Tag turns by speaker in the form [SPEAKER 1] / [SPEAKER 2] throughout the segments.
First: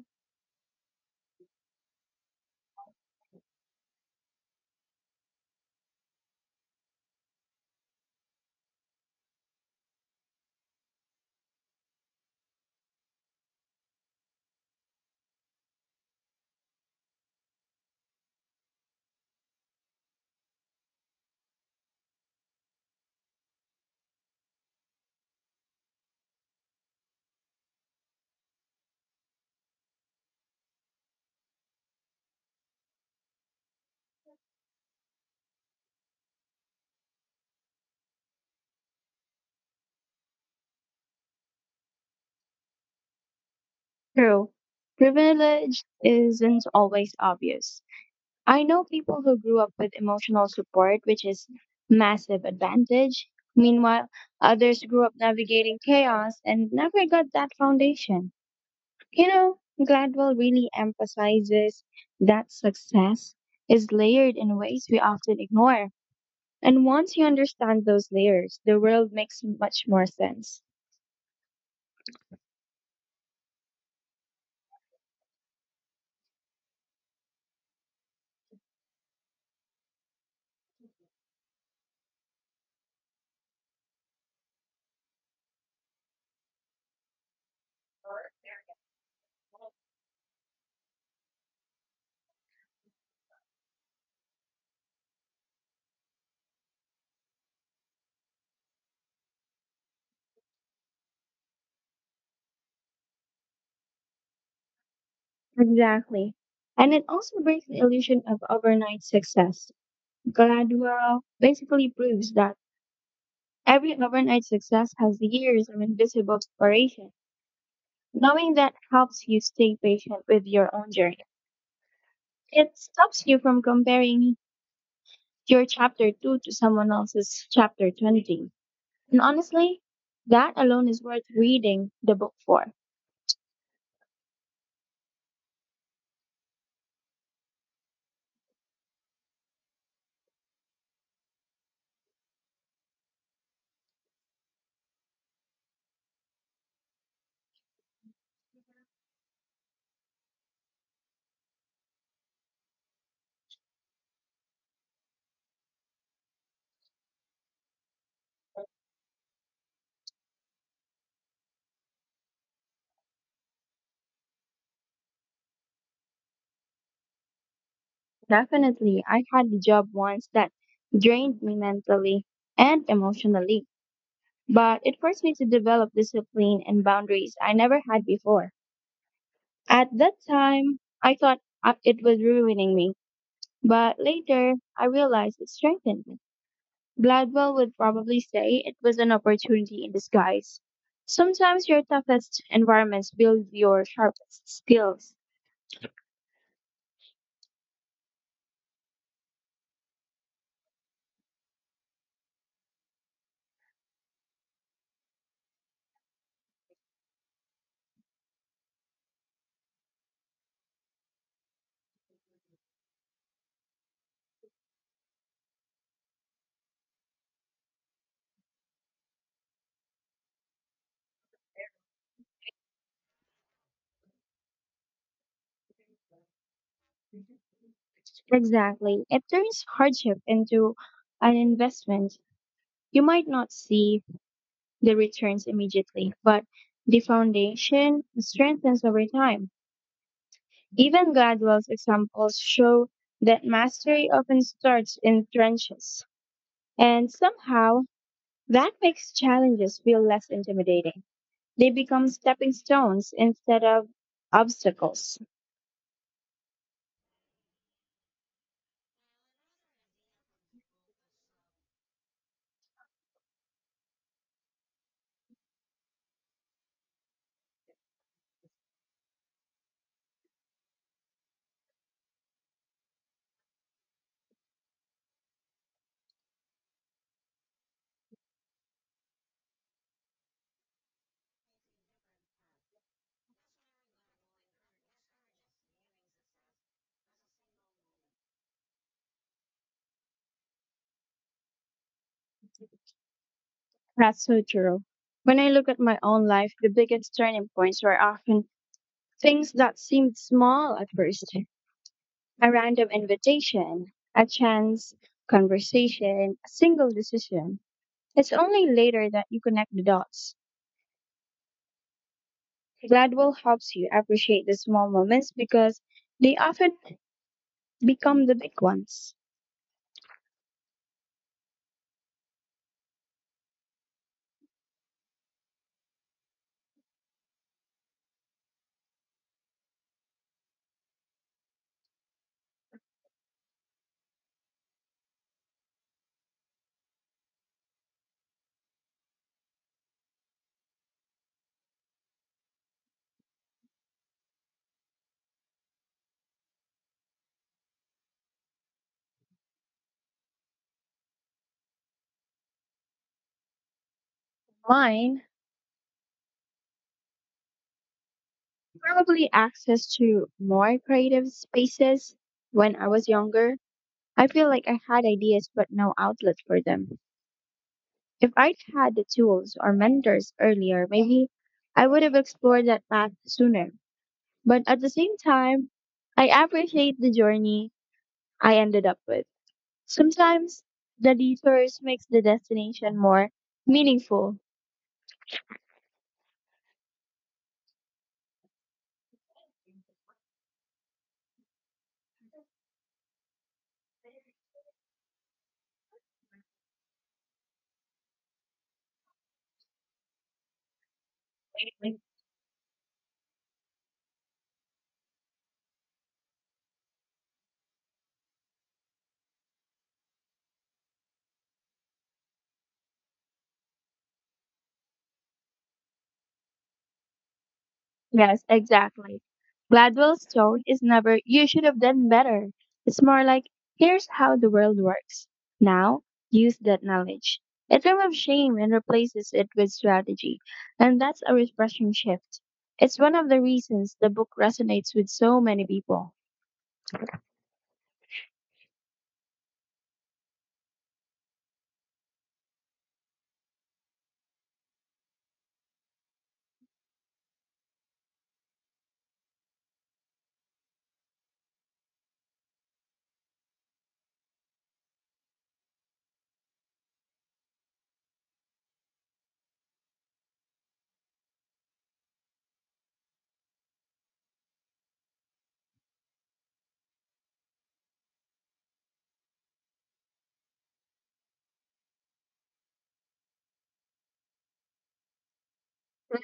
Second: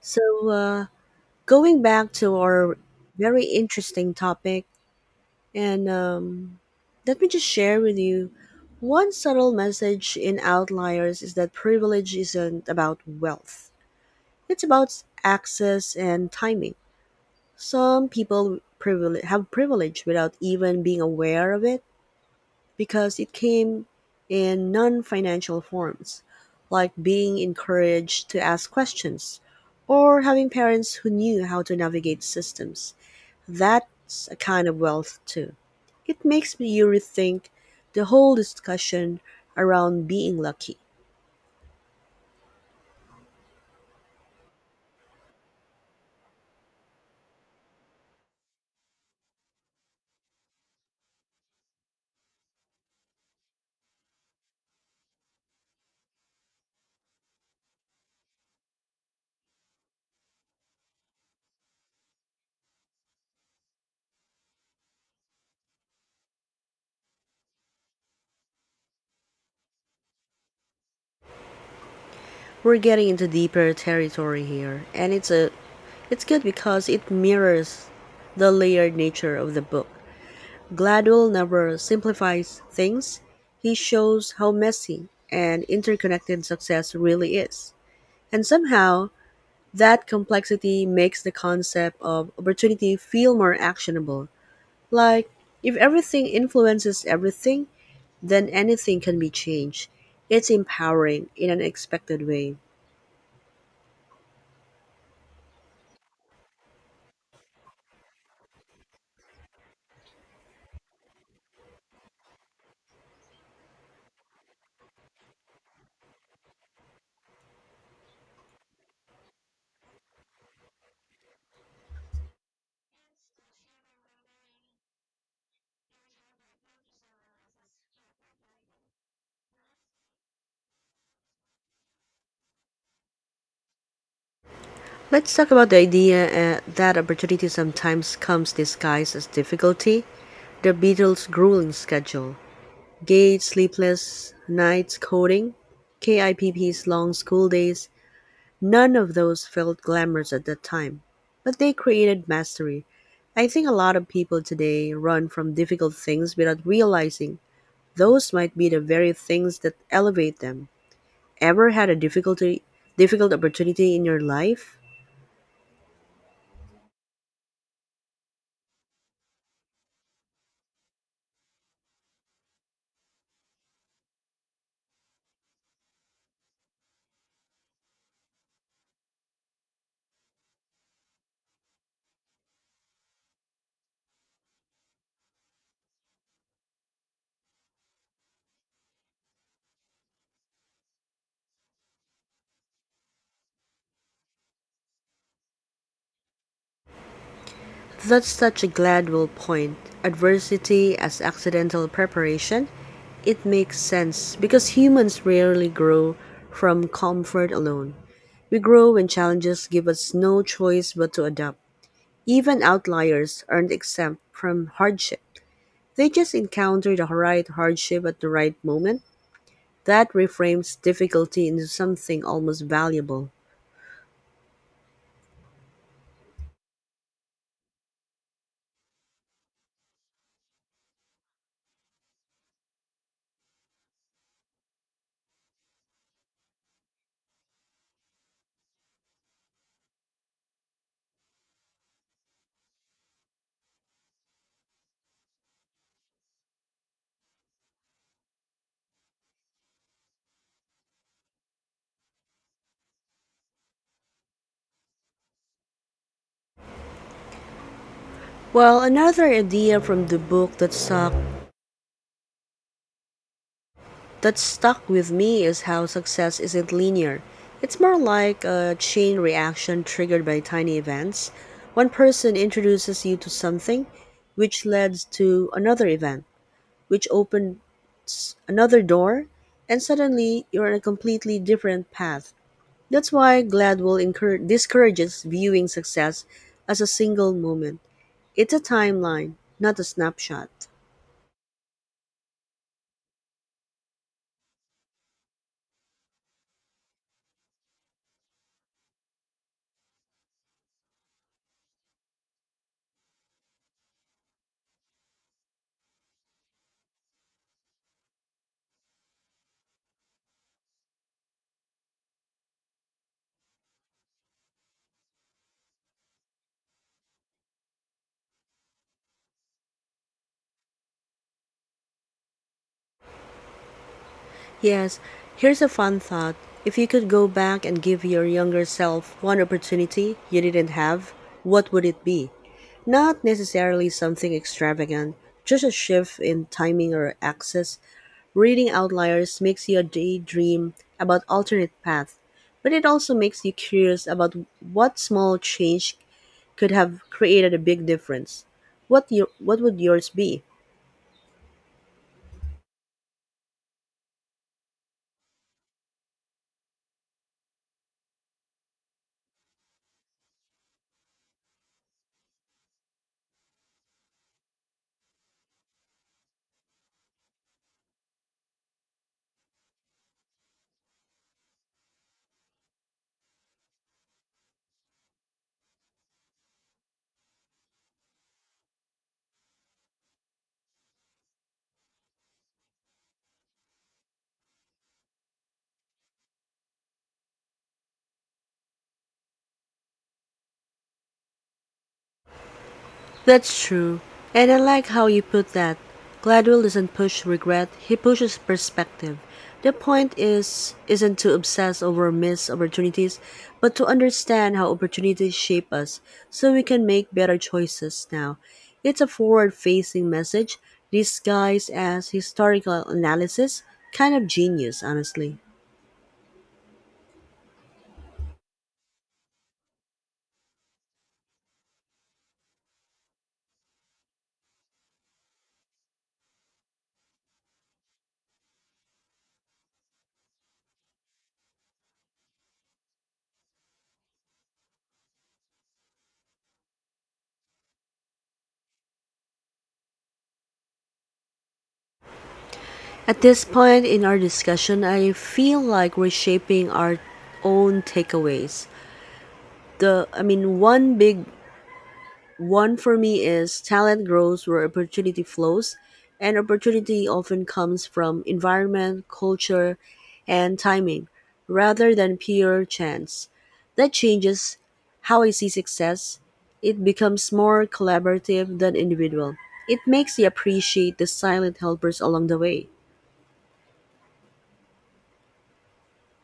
[SPEAKER 1] So, uh, Going back to our very interesting topic, and let me just share with you one subtle message in Outliers is that privilege isn't about wealth, it's about access and timing. Have privilege without even being aware of it because it came in non financial forms, like being encouraged to ask questions or having parents who knew how to navigate systems. That's a kind of wealth, too. It makes me rethink the whole discussion around being lucky.
[SPEAKER 2] True. Privilege isn't always obvious. I know people who grew up with emotional support, which is massive advantage. Meanwhile, others grew up navigating chaos and never got that foundation. You know, Gladwell really emphasizes that success is layered in ways we often ignore. And once you understand those layers, the world makes much more sense.
[SPEAKER 1] We're getting into deeper territory here, and it's good because it mirrors the layered nature of the book. Gladwell never simplifies things. He shows how messy and interconnected success really is. And somehow, that complexity makes the concept of opportunity feel more actionable. Like, if everything influences everything, then anything can be changed. It's empowering in an expected way.
[SPEAKER 2] Exactly. And it also breaks the illusion of overnight success. Gradual basically proves that every overnight success has years of invisible preparation. Knowing that helps you stay patient with your own journey. It stops you from comparing your chapter 2 to someone else's chapter 20. And honestly, that alone is worth reading the book for.
[SPEAKER 1] Let's talk about the idea that opportunity sometimes comes disguised as difficulty. The Beatles' grueling schedule. Gage's sleepless nights coding, KIPP's long school days, none of those felt glamorous at that time, but they created mastery. I think a lot of people today run from difficult things without realizing those might be the very things that elevate them. Ever had a difficult opportunity in your life?
[SPEAKER 2] Definitely, I had a job once that drained me mentally and emotionally, but it forced me to develop discipline and boundaries I never had before. At that time, I thought it was ruining me, but later I realized it strengthened me. Gladwell would probably say it was an opportunity in disguise. Sometimes your toughest environments build your sharpest skills.
[SPEAKER 1] That's such a glad point, adversity as accidental preparation, it makes sense because humans rarely grow from comfort alone. We grow when challenges give us no choice but to adapt. Even outliers aren't exempt from hardship. They just encounter the right hardship at the right moment. That reframes difficulty into something almost valuable.
[SPEAKER 2] Exactly. It turns hardship into an investment. You might not see the returns immediately, but the foundation strengthens over time. Even Gladwell's examples show that mastery often starts in trenches. And somehow, that makes challenges feel less intimidating. They become stepping stones instead of obstacles.
[SPEAKER 1] Well, another idea from the book that stuck with me is how success isn't linear. It's more like a chain reaction triggered by tiny events. One person introduces you to something, which leads to another event, which opens another door, and suddenly you're on a completely different path. That's discourages viewing success as a single moment. It's a timeline, not a snapshot.
[SPEAKER 2] That's so true. When I look at my own life, the biggest turning points were often things that seemed small at first. A random invitation, a chance conversation, a single decision. It's only later that you connect the dots. Gladwell helps you appreciate the small moments because they often become the big ones.
[SPEAKER 1] Yes, here's a fun thought. If you could go back and give your younger self one opportunity you didn't have, what would it be? Not necessarily something extravagant, just a shift in timing or access. Reading Outliers makes you daydream about alternate paths, but it also makes you curious about what small change could have created a big difference. What would yours be?
[SPEAKER 2] Mine, probably access to more creative spaces when I was younger. I feel like I had ideas but no outlet for them. If I'd had the tools or mentors earlier, maybe I would have explored that path sooner. But at the same time, I appreciate the journey I ended up with. Sometimes the detours makes the destination more meaningful.
[SPEAKER 1] That's true. And I like how you put that. Gladwell doesn't push regret, he pushes perspective. The point is isn't to obsess over missed opportunities, but to understand how opportunities shape us so we can make better choices now. It's a forward-facing message disguised as historical analysis, kind of genius, honestly.
[SPEAKER 2] Yes, exactly. Gladwell's tone is never you should have done better. It's more like here's how the world works. Now use that knowledge. It removes shame and replaces it with strategy. And that's a refreshing shift. It's one of the reasons the book resonates with so many people.
[SPEAKER 1] At this point in our discussion, I feel like we're shaping our own takeaways. The I mean one big one for me is talent grows where opportunity flows, and opportunity often comes from environment, culture, and timing rather than pure chance. That changes how I see success. It becomes more collaborative than individual. It makes you appreciate the silent helpers along the way.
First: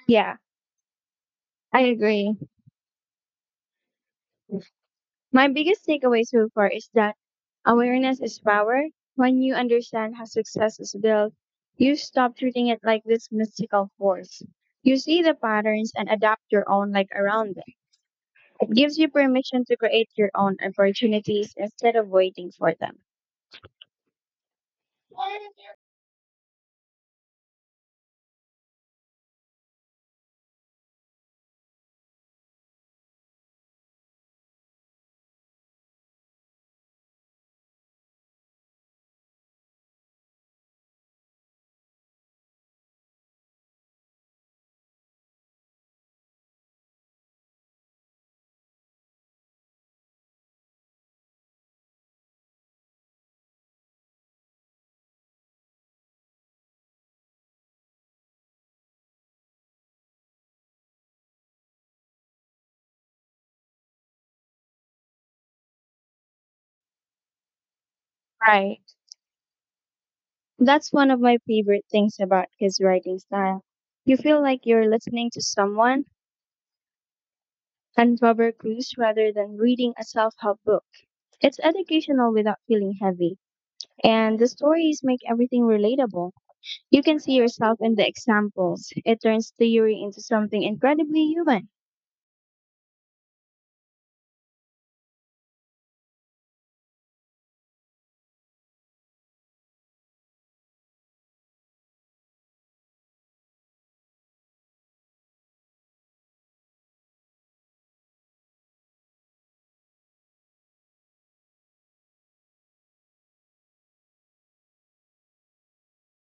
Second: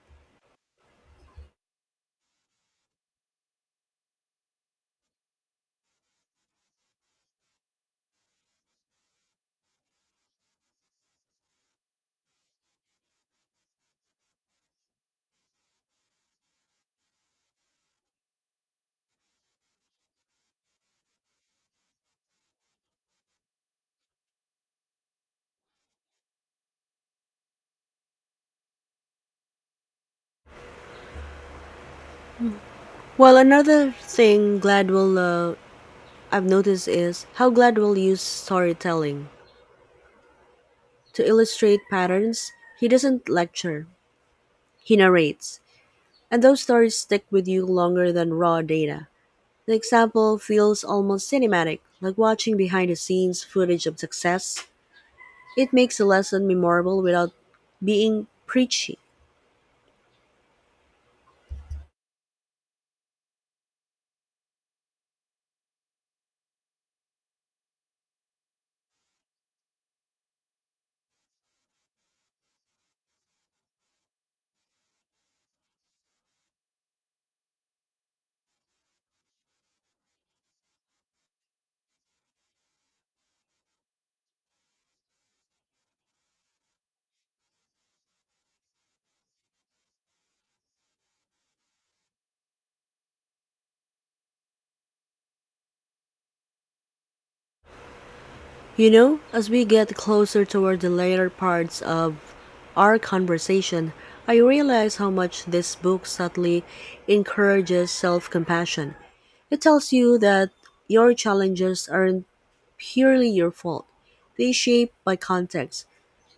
[SPEAKER 2] Yeah, I agree. My biggest takeaway so far is that awareness is power. When you understand how success is built, you stop treating it like this mystical force. You see the patterns and adapt your own life around them. It gives you permission to create your own opportunities instead of waiting for them.
[SPEAKER 1] Well, another thing Gladwell I've noticed is how Gladwell used storytelling to illustrate patterns. He doesn't lecture, he narrates, and those stories stick with you longer than raw data. The example feels almost cinematic, like watching behind the scenes footage of success. It makes a lesson memorable without being preachy.
[SPEAKER 2] Right. That's one of my favorite things about his writing style. You feel like you're listening to someone uncover clues rather than reading a self help book. It's educational without feeling heavy. And the stories make everything relatable. You can see yourself in the examples. It turns theory into something incredibly human.
[SPEAKER 1] You know, as we get closer toward the later parts of our conversation, I realize how much this book subtly encourages self compassion. It tells you that your challenges aren't purely your fault, they shape by context,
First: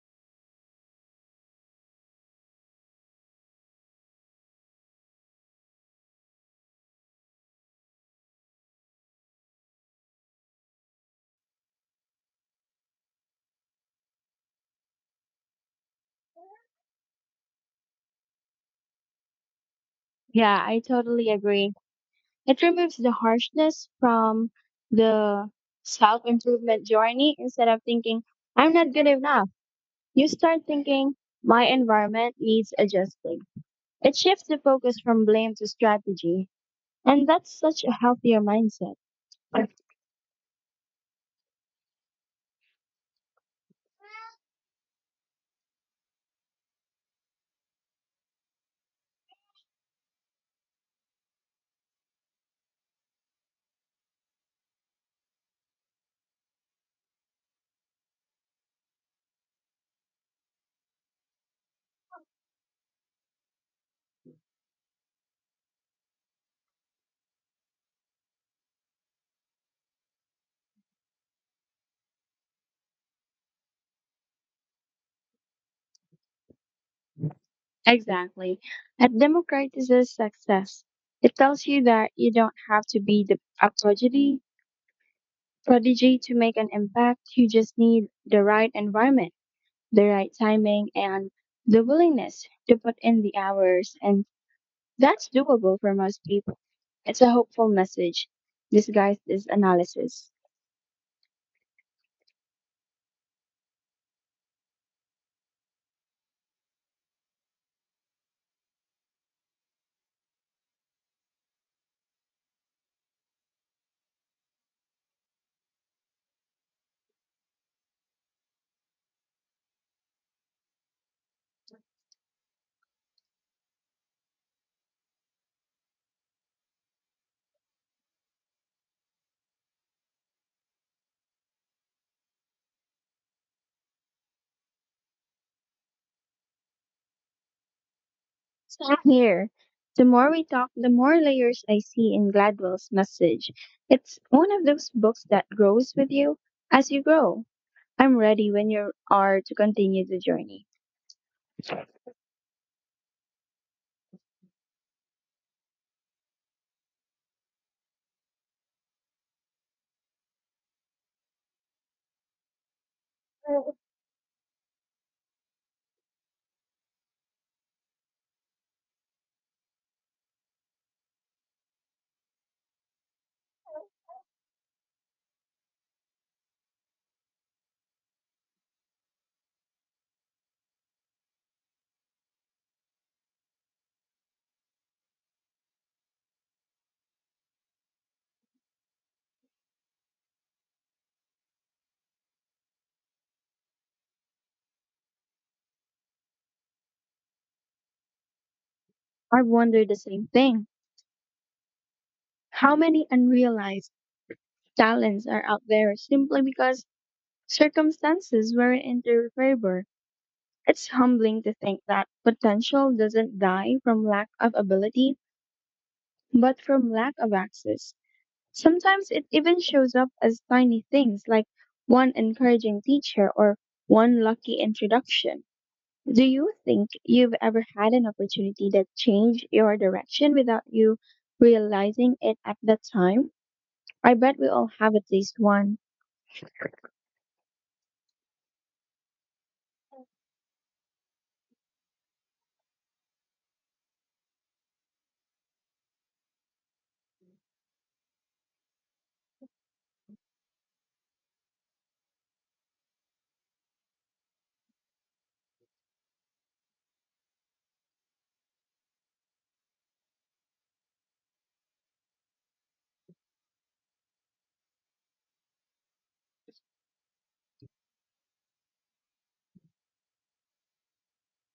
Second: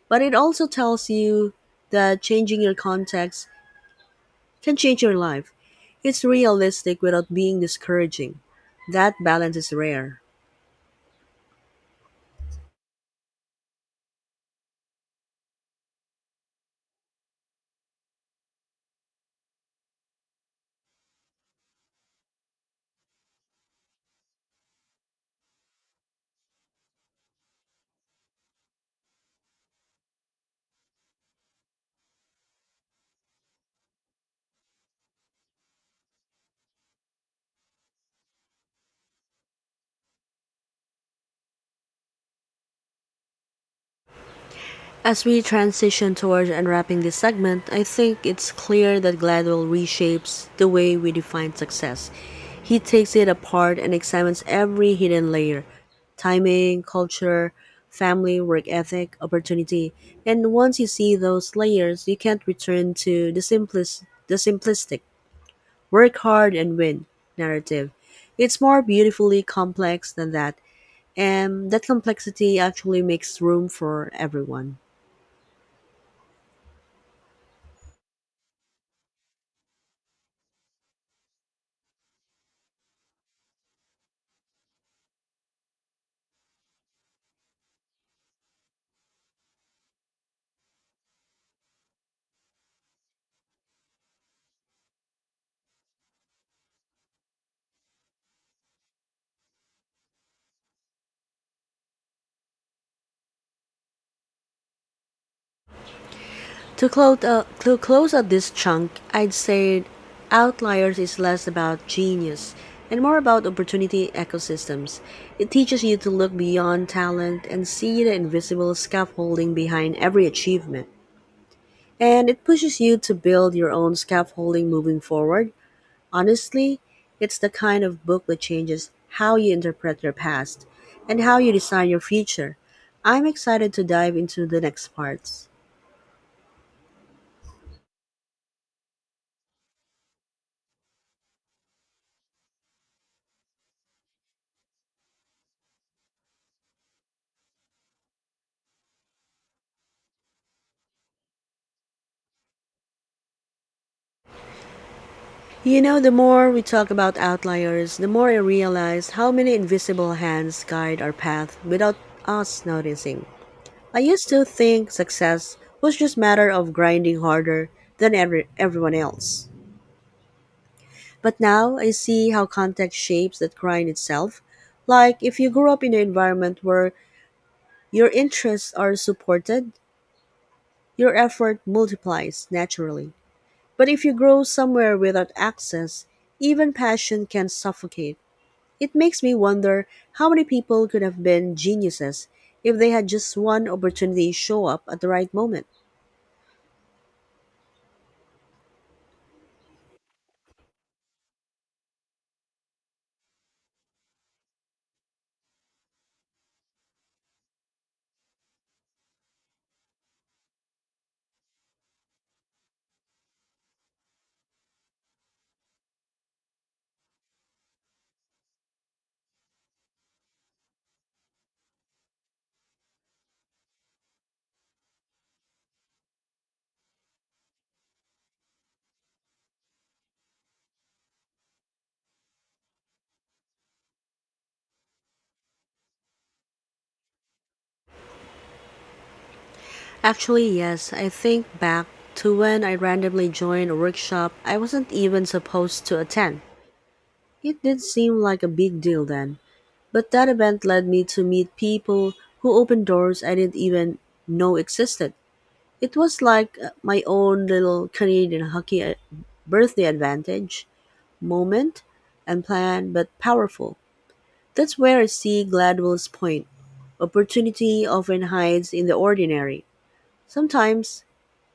[SPEAKER 1] but it also tells you that changing your context can change your life. It's realistic without being discouraging. That balance is rare.
[SPEAKER 2] Yeah, I totally agree. It removes the harshness from the self improvement journey. Instead of thinking, I'm not good enough, you start thinking, my environment needs adjusting. It shifts the focus from blame to strategy. And that's such a healthier mindset.
[SPEAKER 1] As we transition towards unwrapping this segment, I think it's clear that Gladwell reshapes the way we define success. He takes it apart and examines every hidden layer, timing, culture, family, work ethic, opportunity. And once you see those layers, you can't return to the simplistic "work hard and win" narrative. It's more beautifully complex than that, and that complexity actually makes room for everyone.
[SPEAKER 2] Exactly. It democratizes success. It tells you that you don't have to be a prodigy to make an impact. You just need the right environment, the right timing, and the willingness to put in the hours. And that's doable for most people. It's a hopeful message disguised as analysis.
[SPEAKER 1] To close, to close out this chunk, I'd say Outliers is less about genius and more about opportunity ecosystems. It teaches you to look beyond talent and see the invisible scaffolding behind every achievement. And it pushes you to build your own scaffolding moving forward. Honestly, it's the kind of book that changes how you interpret your past and how you design your future. I'm excited to dive into the next parts.
[SPEAKER 2] Same here. The more we talk, the more layers I see in Gladwell's message. It's one of those books that grows with you as you grow. I'm ready when you are to continue the journey.
[SPEAKER 1] You know, the more we talk about outliers, the more I realize how many invisible hands guide our path without us noticing. I used to think success was just a matter of grinding harder than everyone else. But now I see how context shapes that grind itself. Like, if you grew up in an environment where your interests are supported, your effort multiplies naturally. But if you grow somewhere without access, even passion can suffocate. It makes me wonder how many people could have been geniuses if they had just one opportunity show up at the right moment.
[SPEAKER 2] I've wondered the same thing. How many unrealized talents are out there simply because circumstances weren't in their favor? It's humbling to think that potential doesn't die from lack of ability, but from lack of access. Sometimes it even shows up as tiny things like one encouraging teacher or one lucky introduction. Do you think you've ever had an opportunity that changed your direction without you realizing it at that time? I bet we all have at least one.
[SPEAKER 1] Actually, yes, I think back to when I randomly joined a workshop I wasn't even supposed to attend. It did seem like a big deal then. But that event led me to meet people who opened doors I didn't even know existed. It was like my own little Canadian hockey birthday advantage moment, unplanned but powerful. That's where I see Gladwell's point. Opportunity often hides in the ordinary. Sometimes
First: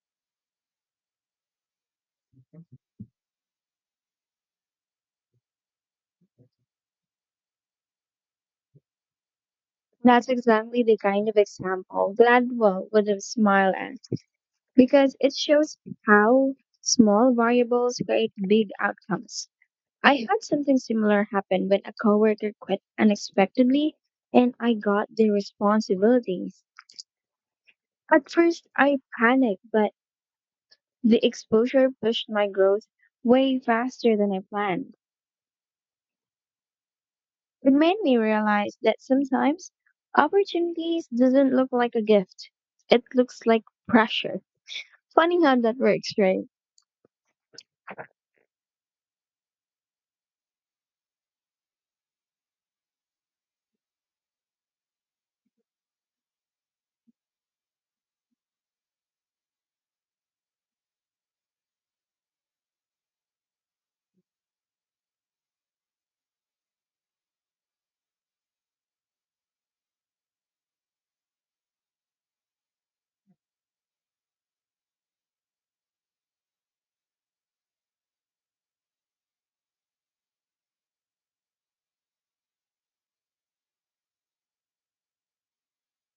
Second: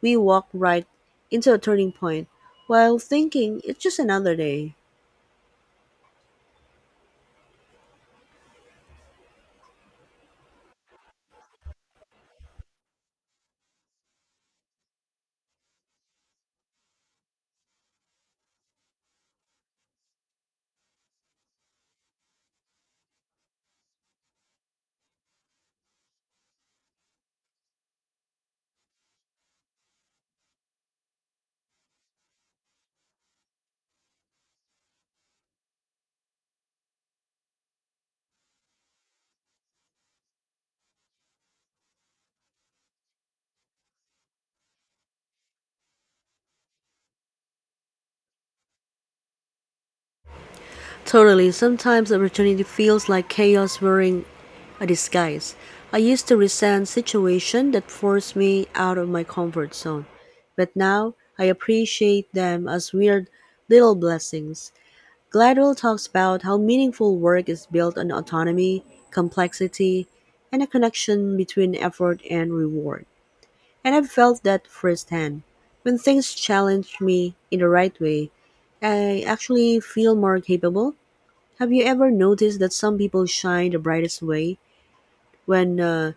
[SPEAKER 1] we walk right into a turning point while thinking it's just another day.
[SPEAKER 2] That's exactly the kind of example Gladwell would have smiled at because it shows how small variables create big outcomes. I had something similar happen when a coworker quit unexpectedly and I got the responsibilities. At first, I panicked, but the exposure pushed my growth way faster than I planned. It made me realize that sometimes opportunities doesn't look like a gift. It looks like pressure. Funny how that works, right?
[SPEAKER 1] Totally. Sometimes opportunity feels like chaos wearing a disguise. I used to resent situations that forced me out of my comfort zone, but now I appreciate them as weird little blessings. Gladwell talks about how meaningful work is built on autonomy, complexity, and a connection between effort and reward. And I've felt that firsthand. When things challenge me in the right way, I actually feel more capable. Have you ever noticed that some people shine the brightest way when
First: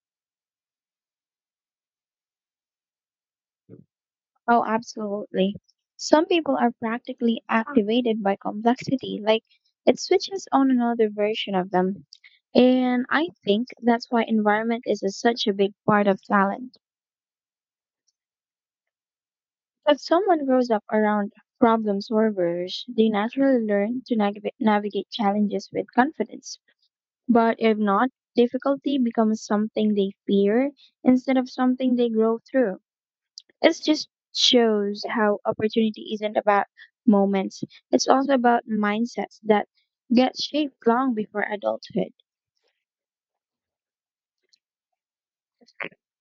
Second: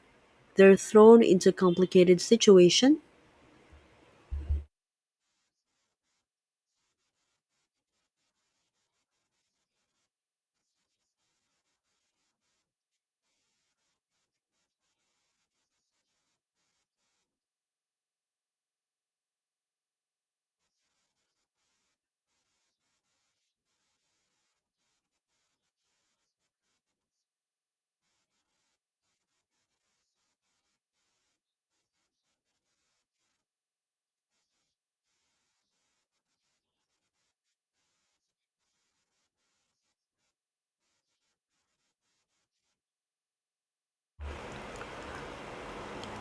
[SPEAKER 1] they're thrown into complicated situation?
[SPEAKER 2] Oh, absolutely. Some people are practically activated by complexity, like it switches on another version of them. And I think that's why environment is such a big part of talent. If someone grows up around problem solvers, they naturally learn to navigate challenges with confidence. But if not, difficulty becomes something they fear instead of something they grow through. It just shows how opportunity isn't about moments. It's also about mindsets that get shaped long before adulthood.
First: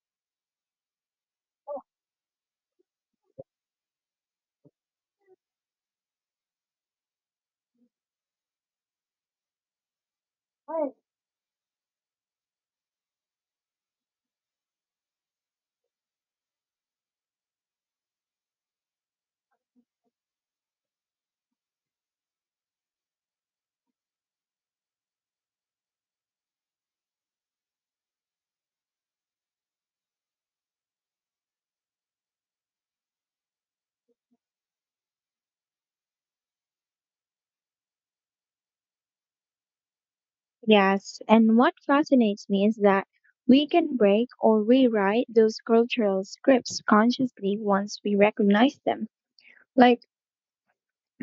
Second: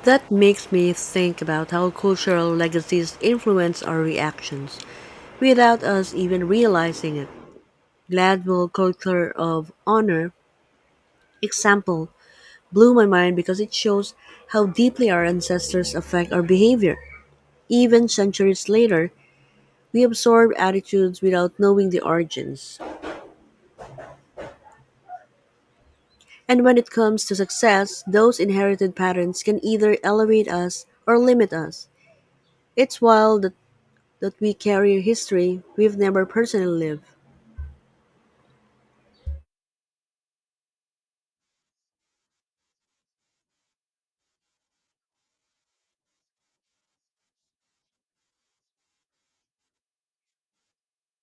[SPEAKER 1] That makes me think about how cultural legacies influence our reactions without us even realizing it. Gladwell's culture of honor example blew my mind because it shows how deeply our ancestors affect our behavior. Even centuries later, we absorb attitudes without knowing the origins. And when it comes to success, those inherited patterns can either elevate us or limit us. It's wild that we carry a history we've never personally lived.
[SPEAKER 2] Yes, and what fascinates me is that we can break or rewrite those cultural scripts consciously once we recognize them. Like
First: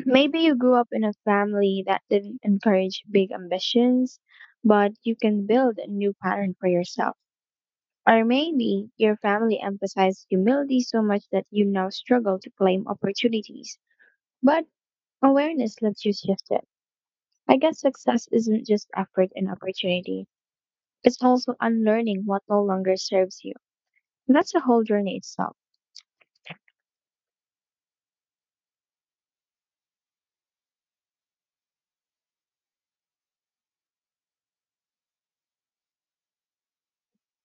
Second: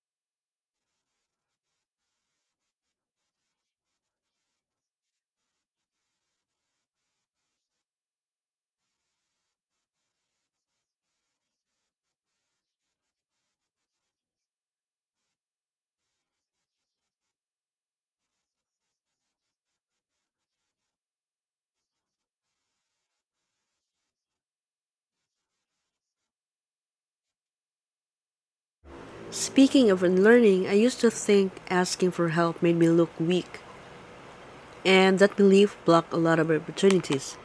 [SPEAKER 2] maybe you grew up in a family that didn't encourage big ambitions, but you can build a new pattern for yourself. Or maybe your family emphasized humility so much that you now struggle to claim opportunities. But awareness lets you shift it. I guess success isn't just effort and opportunity, it's also unlearning what no longer serves you. And that's a whole journey itself.
[SPEAKER 1] Speaking of unlearning, I used to think asking for help made me look weak, and that belief blocked a lot of opportunities.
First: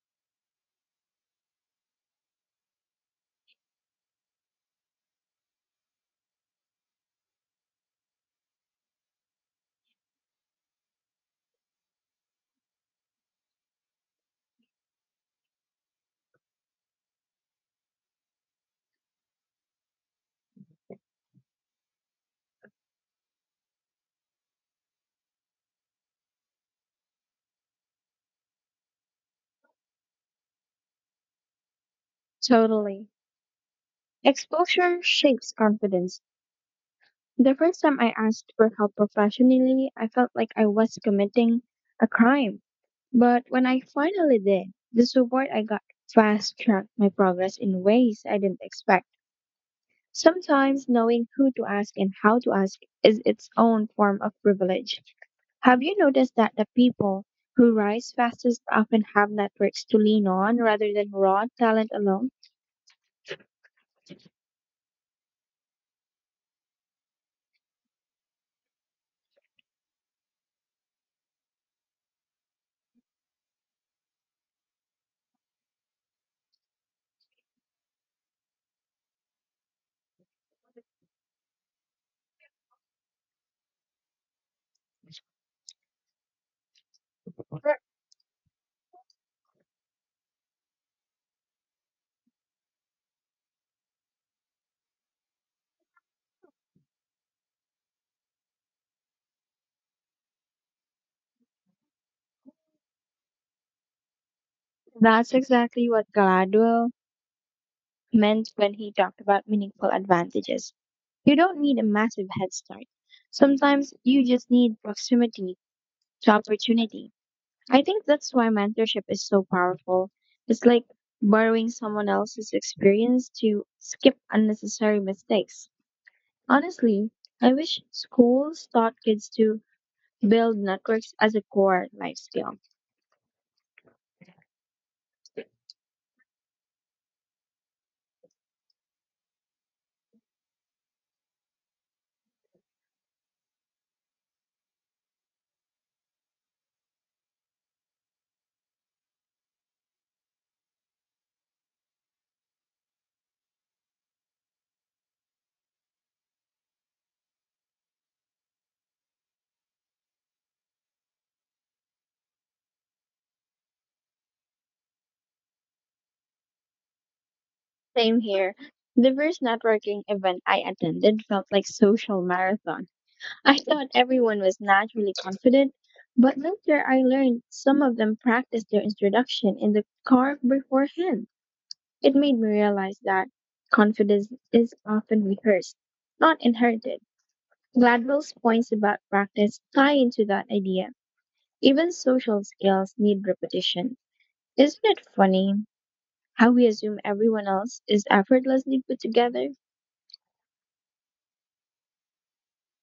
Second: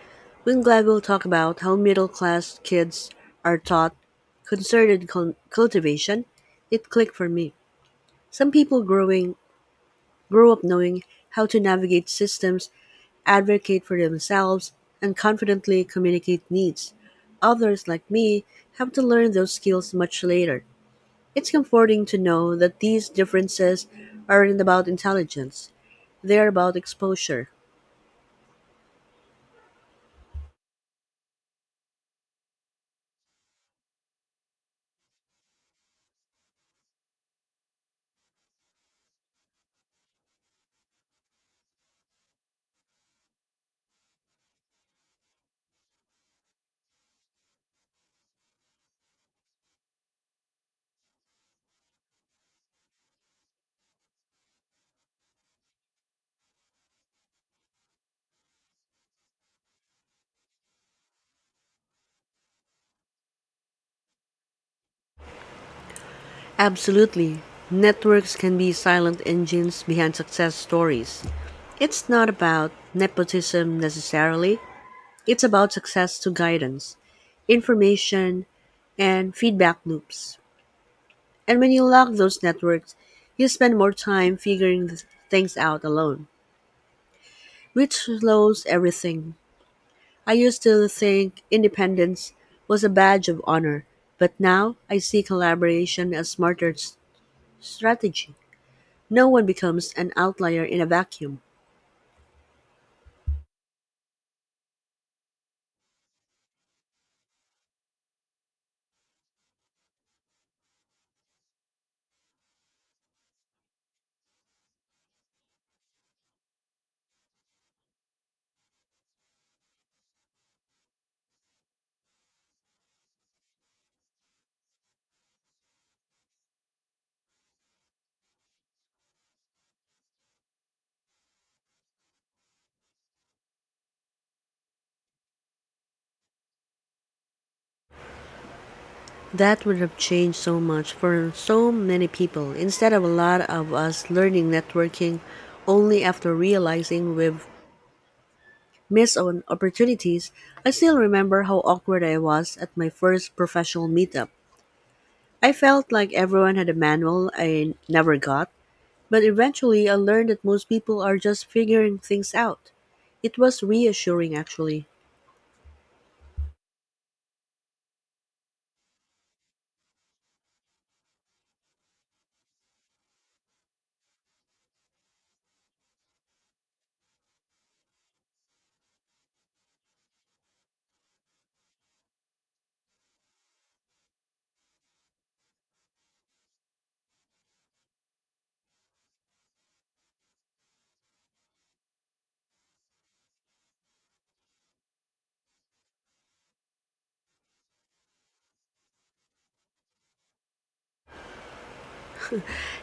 [SPEAKER 1] When Glad will talk about how middle class kids are taught cultivation, it clicked for me. Some people grow up knowing how to navigate systems, advocate for themselves, and confidently communicate needs. Others, like me, have to learn those skills much later. It's comforting to know that these differences aren't about intelligence, they're about exposure.
[SPEAKER 2] Totally. Exposure shapes confidence. The first time I asked for help professionally, I felt like I was committing a crime. But when I finally did, the support I got fast tracked my progress in ways I didn't expect. Sometimes knowing who to ask and how to ask is its own form of privilege. Have you noticed that the people who rise fastest often have networks to lean on rather than raw talent alone?
[SPEAKER 1] Absolutely. Networks can be silent engines behind success stories. It's not about nepotism necessarily, it's about success to guidance, information, and feedback loops. And when you lack those networks, you spend more time things out alone, which slows everything. I used to think independence was a badge of honor, but now I see collaboration as strategy. No one becomes an outlier in a vacuum.
[SPEAKER 2] That's exactly what Gladwell meant when he talked about meaningful advantages. You don't need a massive head start. Sometimes you just need proximity to opportunity. I think that's why mentorship is so powerful. It's like borrowing someone else's experience to skip unnecessary mistakes. Honestly, I wish schools taught kids to build networks as a core life skill.
[SPEAKER 1] That would have changed so much for so many people instead of a lot of us learning networking only after realizing we've missed on opportunities. I still remember how awkward I was at my first professional meetup. I felt like everyone had a manual I never got, but eventually I learned that most people are just figuring things out. It was reassuring actually.
[SPEAKER 2] Same here. The first networking event I attended felt like social marathon. I thought everyone was naturally confident, but later I learned some of them practiced their introduction in the car beforehand. It made me realize that confidence is often rehearsed, not inherited. Gladwell's points about practice tie into that idea. Even social skills need repetition. Isn't it funny how we assume everyone else is effortlessly put together?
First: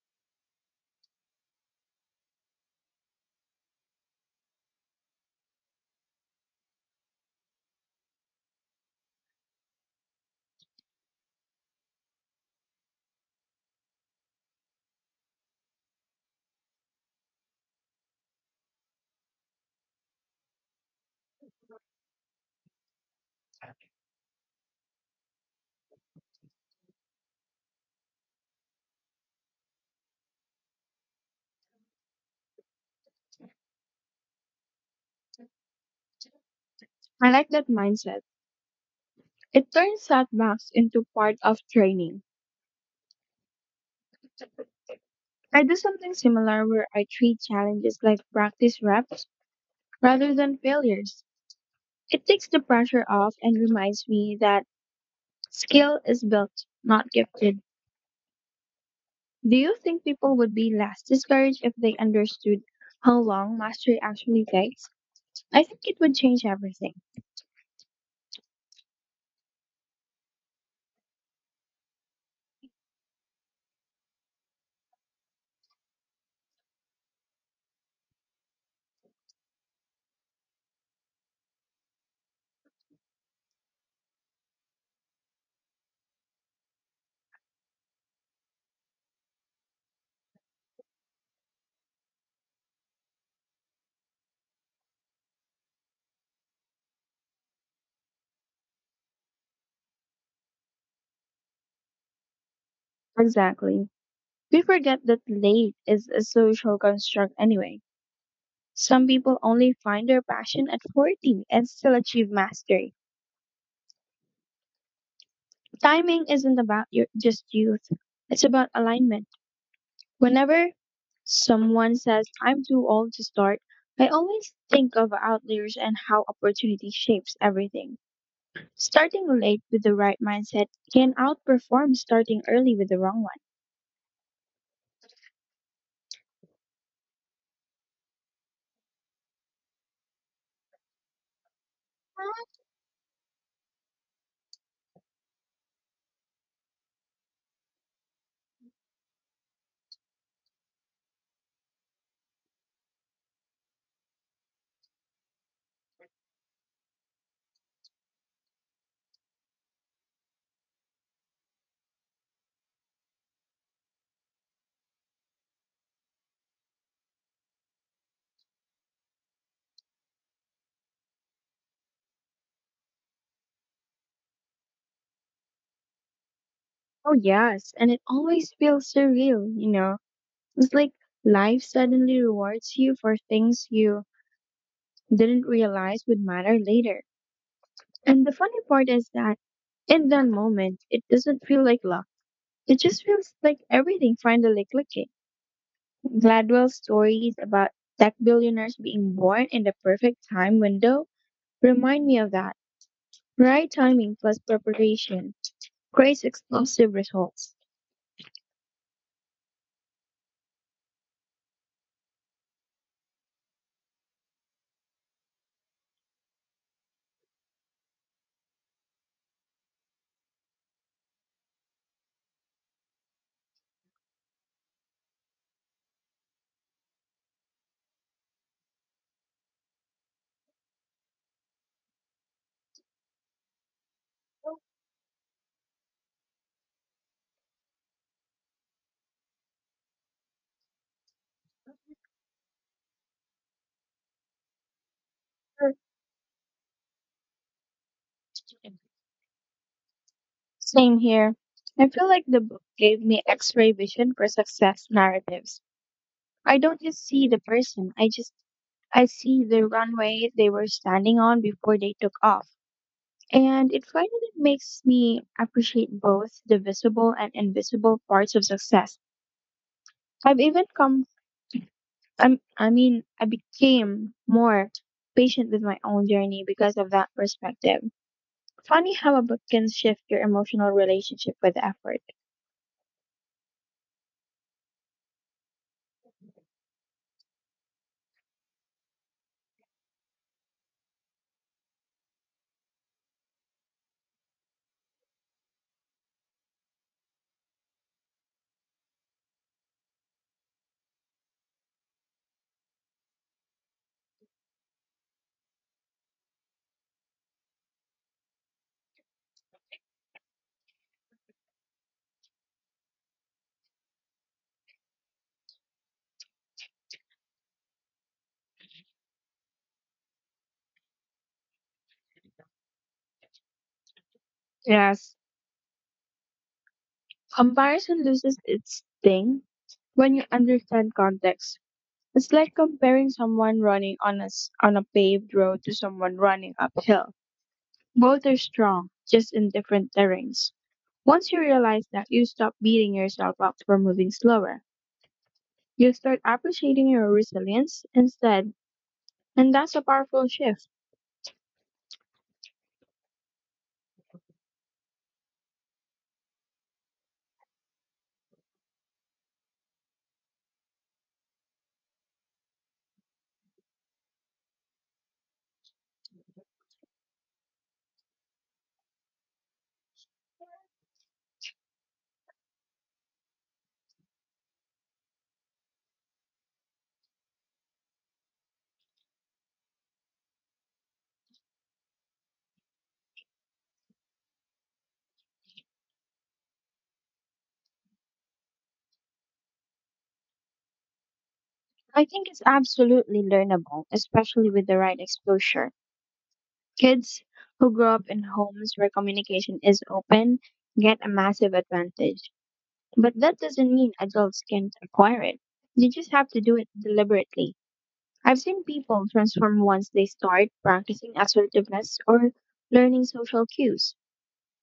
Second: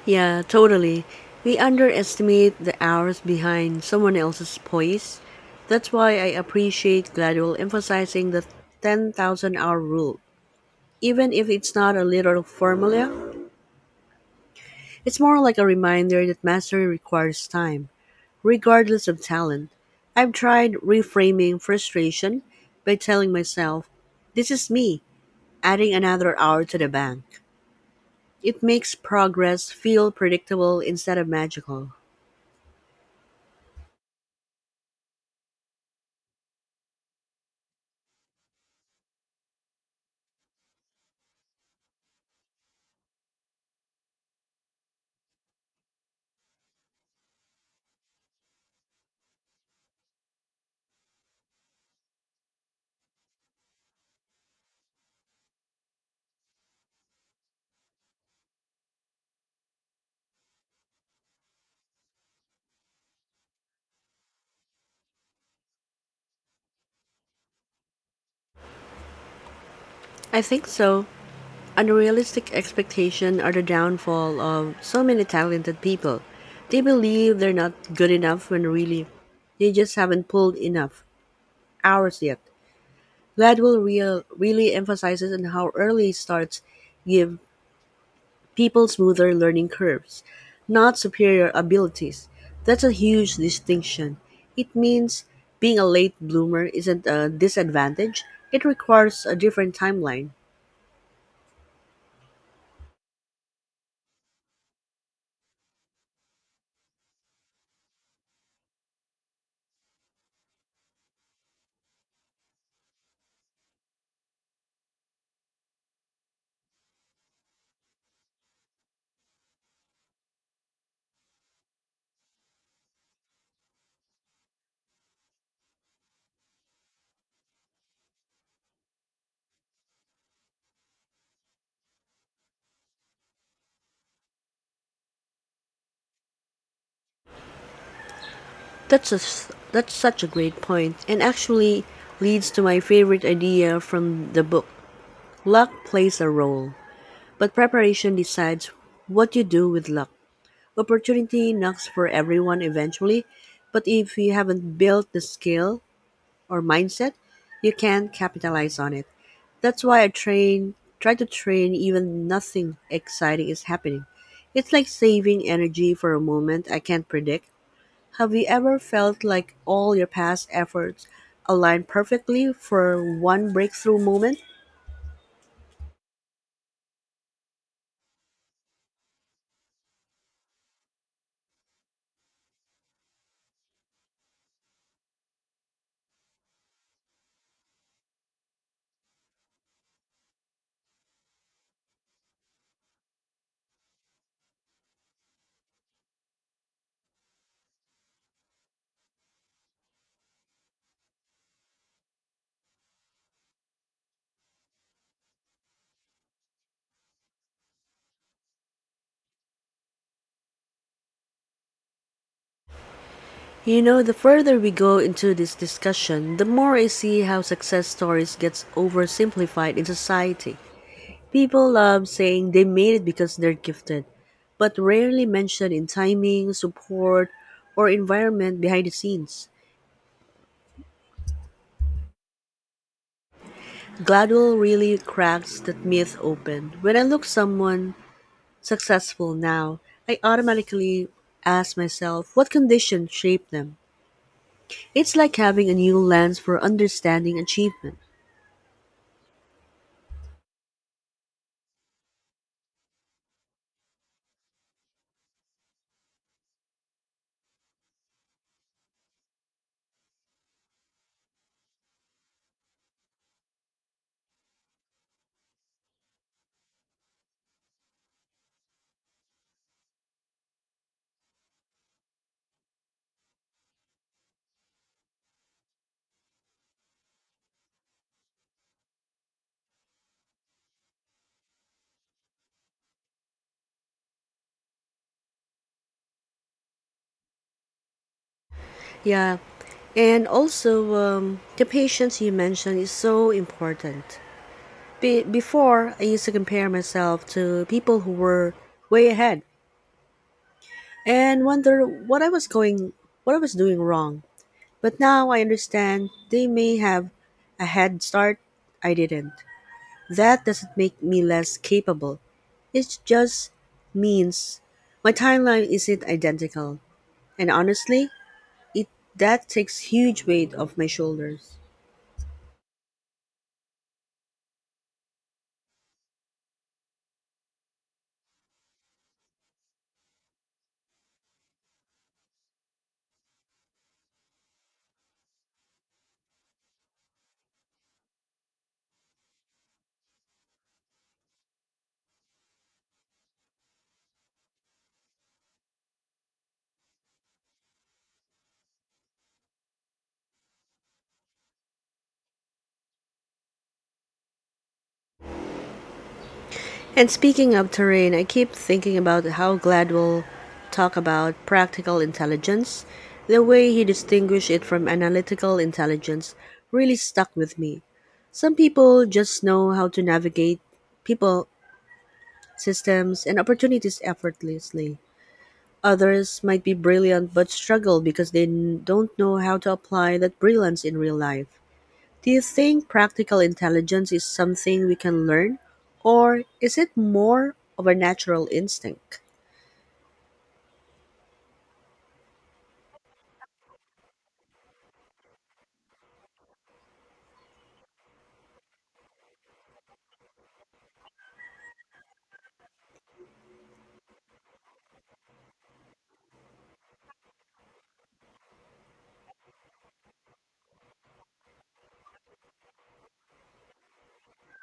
[SPEAKER 1] Yeah, totally. We underestimate the hours behind someone else's poise. That's why I appreciate Gladwell emphasizing the 10,000 hour rule. Even if it's not a literal formula, it's more like a reminder that mastery requires time, regardless of talent. I've tried reframing frustration by telling myself, this is me, adding another hour to the bank. It makes progress feel predictable instead of magical.
[SPEAKER 2] I like that mindset. It turns setbacks into part of training. I do something similar where I treat challenges like practice reps rather than failures. It takes the pressure off and reminds me that skill is built, not gifted. Do you think people would be less discouraged if they understood how long mastery actually takes? I think it would change everything.
[SPEAKER 1] I think so. Unrealistic expectations are the downfall of so many talented people. They believe they're not good enough when really they just haven't pulled enough hours yet. Gladwell really emphasizes on how early starts give people smoother learning curves, not superior abilities. That's a huge distinction. It means being a late bloomer isn't a disadvantage, it requires a different timeline.
[SPEAKER 2] Exactly. We forget that late is a social construct anyway. Some people only find their passion at 40 and still achieve mastery. Timing isn't about just youth, it's about alignment. Whenever someone says, I'm too old to start, I always think of outliers and how opportunity shapes everything. Starting late with the right mindset can outperform starting early with the wrong one.
[SPEAKER 1] That's such a great point, and actually leads to my favorite idea from the book. Luck plays a role, but preparation decides what you do with luck. Opportunity knocks for everyone eventually, but if you haven't built the skill or mindset, you can't capitalize on it. That's why I train try to train even nothing exciting is happening. It's like saving energy for a moment I can't predict. Have you ever felt like all your past efforts aligned perfectly for one breakthrough moment?
[SPEAKER 2] Oh, yes, and it always feels surreal, you know. It's like life suddenly rewards you for things you didn't realize would matter later. And the funny part is that in that moment, it doesn't feel like luck. It just feels like everything finally clicking. Gladwell's stories about tech billionaires being born in the perfect time window remind me of that. Right timing plus preparation creates explosive results.
[SPEAKER 1] You know, the further we go into this discussion, the more I see how success stories gets oversimplified in society. People love saying they made it because they're gifted, but rarely mention in timing, support, or environment behind the scenes. Gladwell really cracks that myth open. When I look someone successful now, I automatically ask myself what condition shaped them. It's like having a new lens for understanding achievement.
[SPEAKER 2] Same here. I feel like the book gave me x ray vision for success narratives. I don't just I see the runway they were standing on before they took off. And it finally makes me appreciate both the visible and invisible parts of success. I've even come, I'm, I mean, I became more patient with my own journey because of that perspective. Funny how a book can shift your emotional relationship with effort.
[SPEAKER 1] Yeah, and also the patience you mentioned is so important. Before, I used to compare myself to people who were way ahead and wonder what I was doing wrong. But now I understand they may have a head start I didn't. That doesn't make me less capable. It just means my timeline isn't identical. And honestly, it that takes huge weight off my shoulders.
[SPEAKER 2] Yes, comparison loses its sting when you understand context. It's like comparing someone running on on a paved road to someone running uphill. Both are strong, just in different terrains. Once you realize that, you stop beating yourself up for moving slower. You start appreciating your resilience instead, and that's a powerful shift.
[SPEAKER 1] And speaking of terrain, I keep thinking about how Gladwell talk about practical intelligence. The way he distinguished it from analytical intelligence really stuck with me. Some people just know how to navigate people, systems, and opportunities effortlessly. Others might be brilliant but struggle because don't know how to apply that brilliance in real life. Do you think practical intelligence is something we can learn, or is it more of a natural instinct?
[SPEAKER 2] I think it's absolutely learnable, especially with the right exposure. Kids who grow up in homes where communication is open get a massive advantage. But that doesn't mean adults can't acquire it. You just have to do it deliberately. I've seen people transform once they start practicing assertiveness or learning social cues.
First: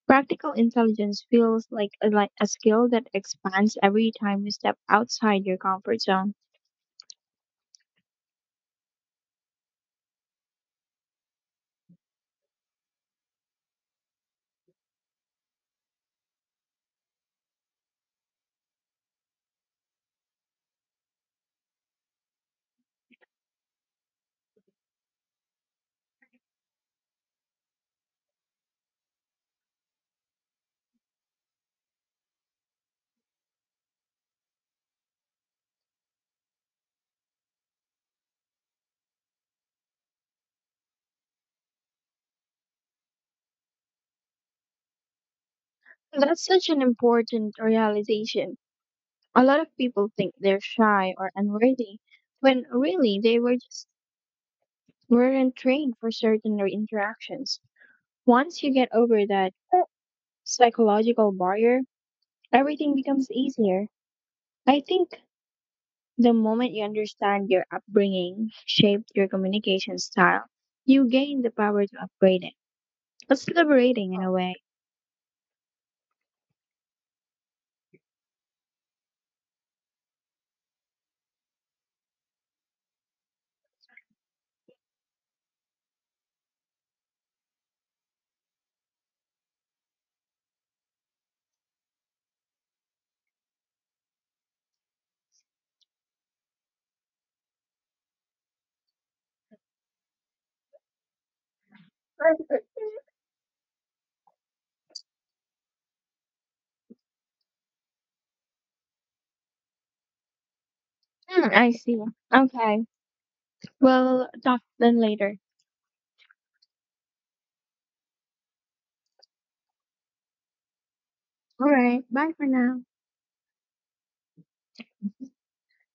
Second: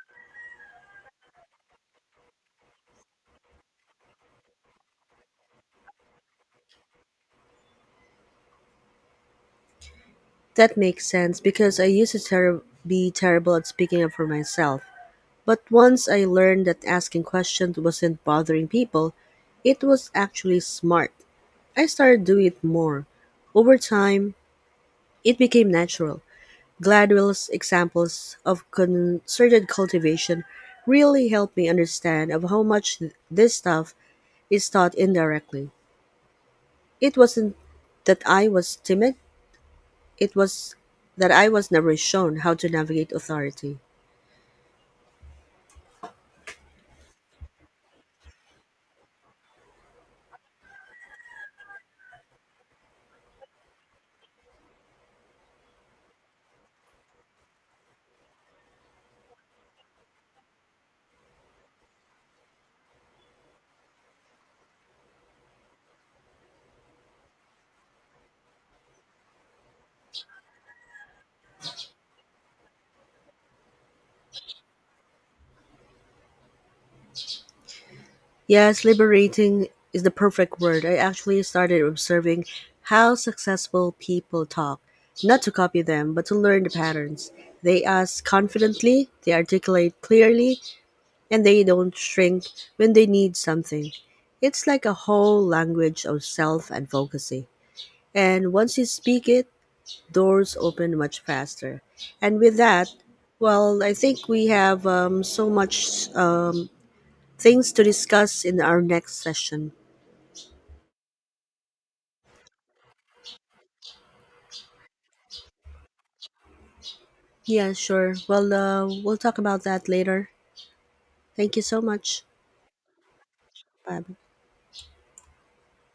[SPEAKER 2] Practical intelligence feels like like a skill that expands every time you step outside your comfort zone.
[SPEAKER 1] That makes sense because I used to be terrible at speaking up for myself. But once I learned that asking questions wasn't bothering people, it was actually smart. I started doing it more. Over time, it became natural. Gladwell's examples of concerted cultivation really helped me understand of how much this stuff is taught indirectly. It wasn't that I was timid, it was that I was never shown how to navigate authority.
[SPEAKER 2] That's such an important realization. A lot of people think they're shy or unworthy, when really they weren't trained for certain interactions. Once you get over that psychological barrier, everything becomes easier. I think the moment you understand your upbringing shaped your communication style, you gain the power to upgrade it. It's liberating in a way.
[SPEAKER 1] Yes, liberating is the perfect word. I actually started observing how successful people talk, not to copy them, but to learn the patterns. They ask confidently, they articulate clearly, and they don't shrink when they need something. It's like a whole language of self advocacy. And once you speak it, doors open much faster. And with that, well, I think we have so much things to discuss in our next session.
[SPEAKER 2] Hmm, I see. Okay. We'll talk then later.
[SPEAKER 1] Yeah, sure. Well, we'll talk about that later. Thank you
[SPEAKER 2] All
[SPEAKER 1] so
[SPEAKER 2] right.
[SPEAKER 1] much.
[SPEAKER 2] Bye for now.
[SPEAKER 1] Bye.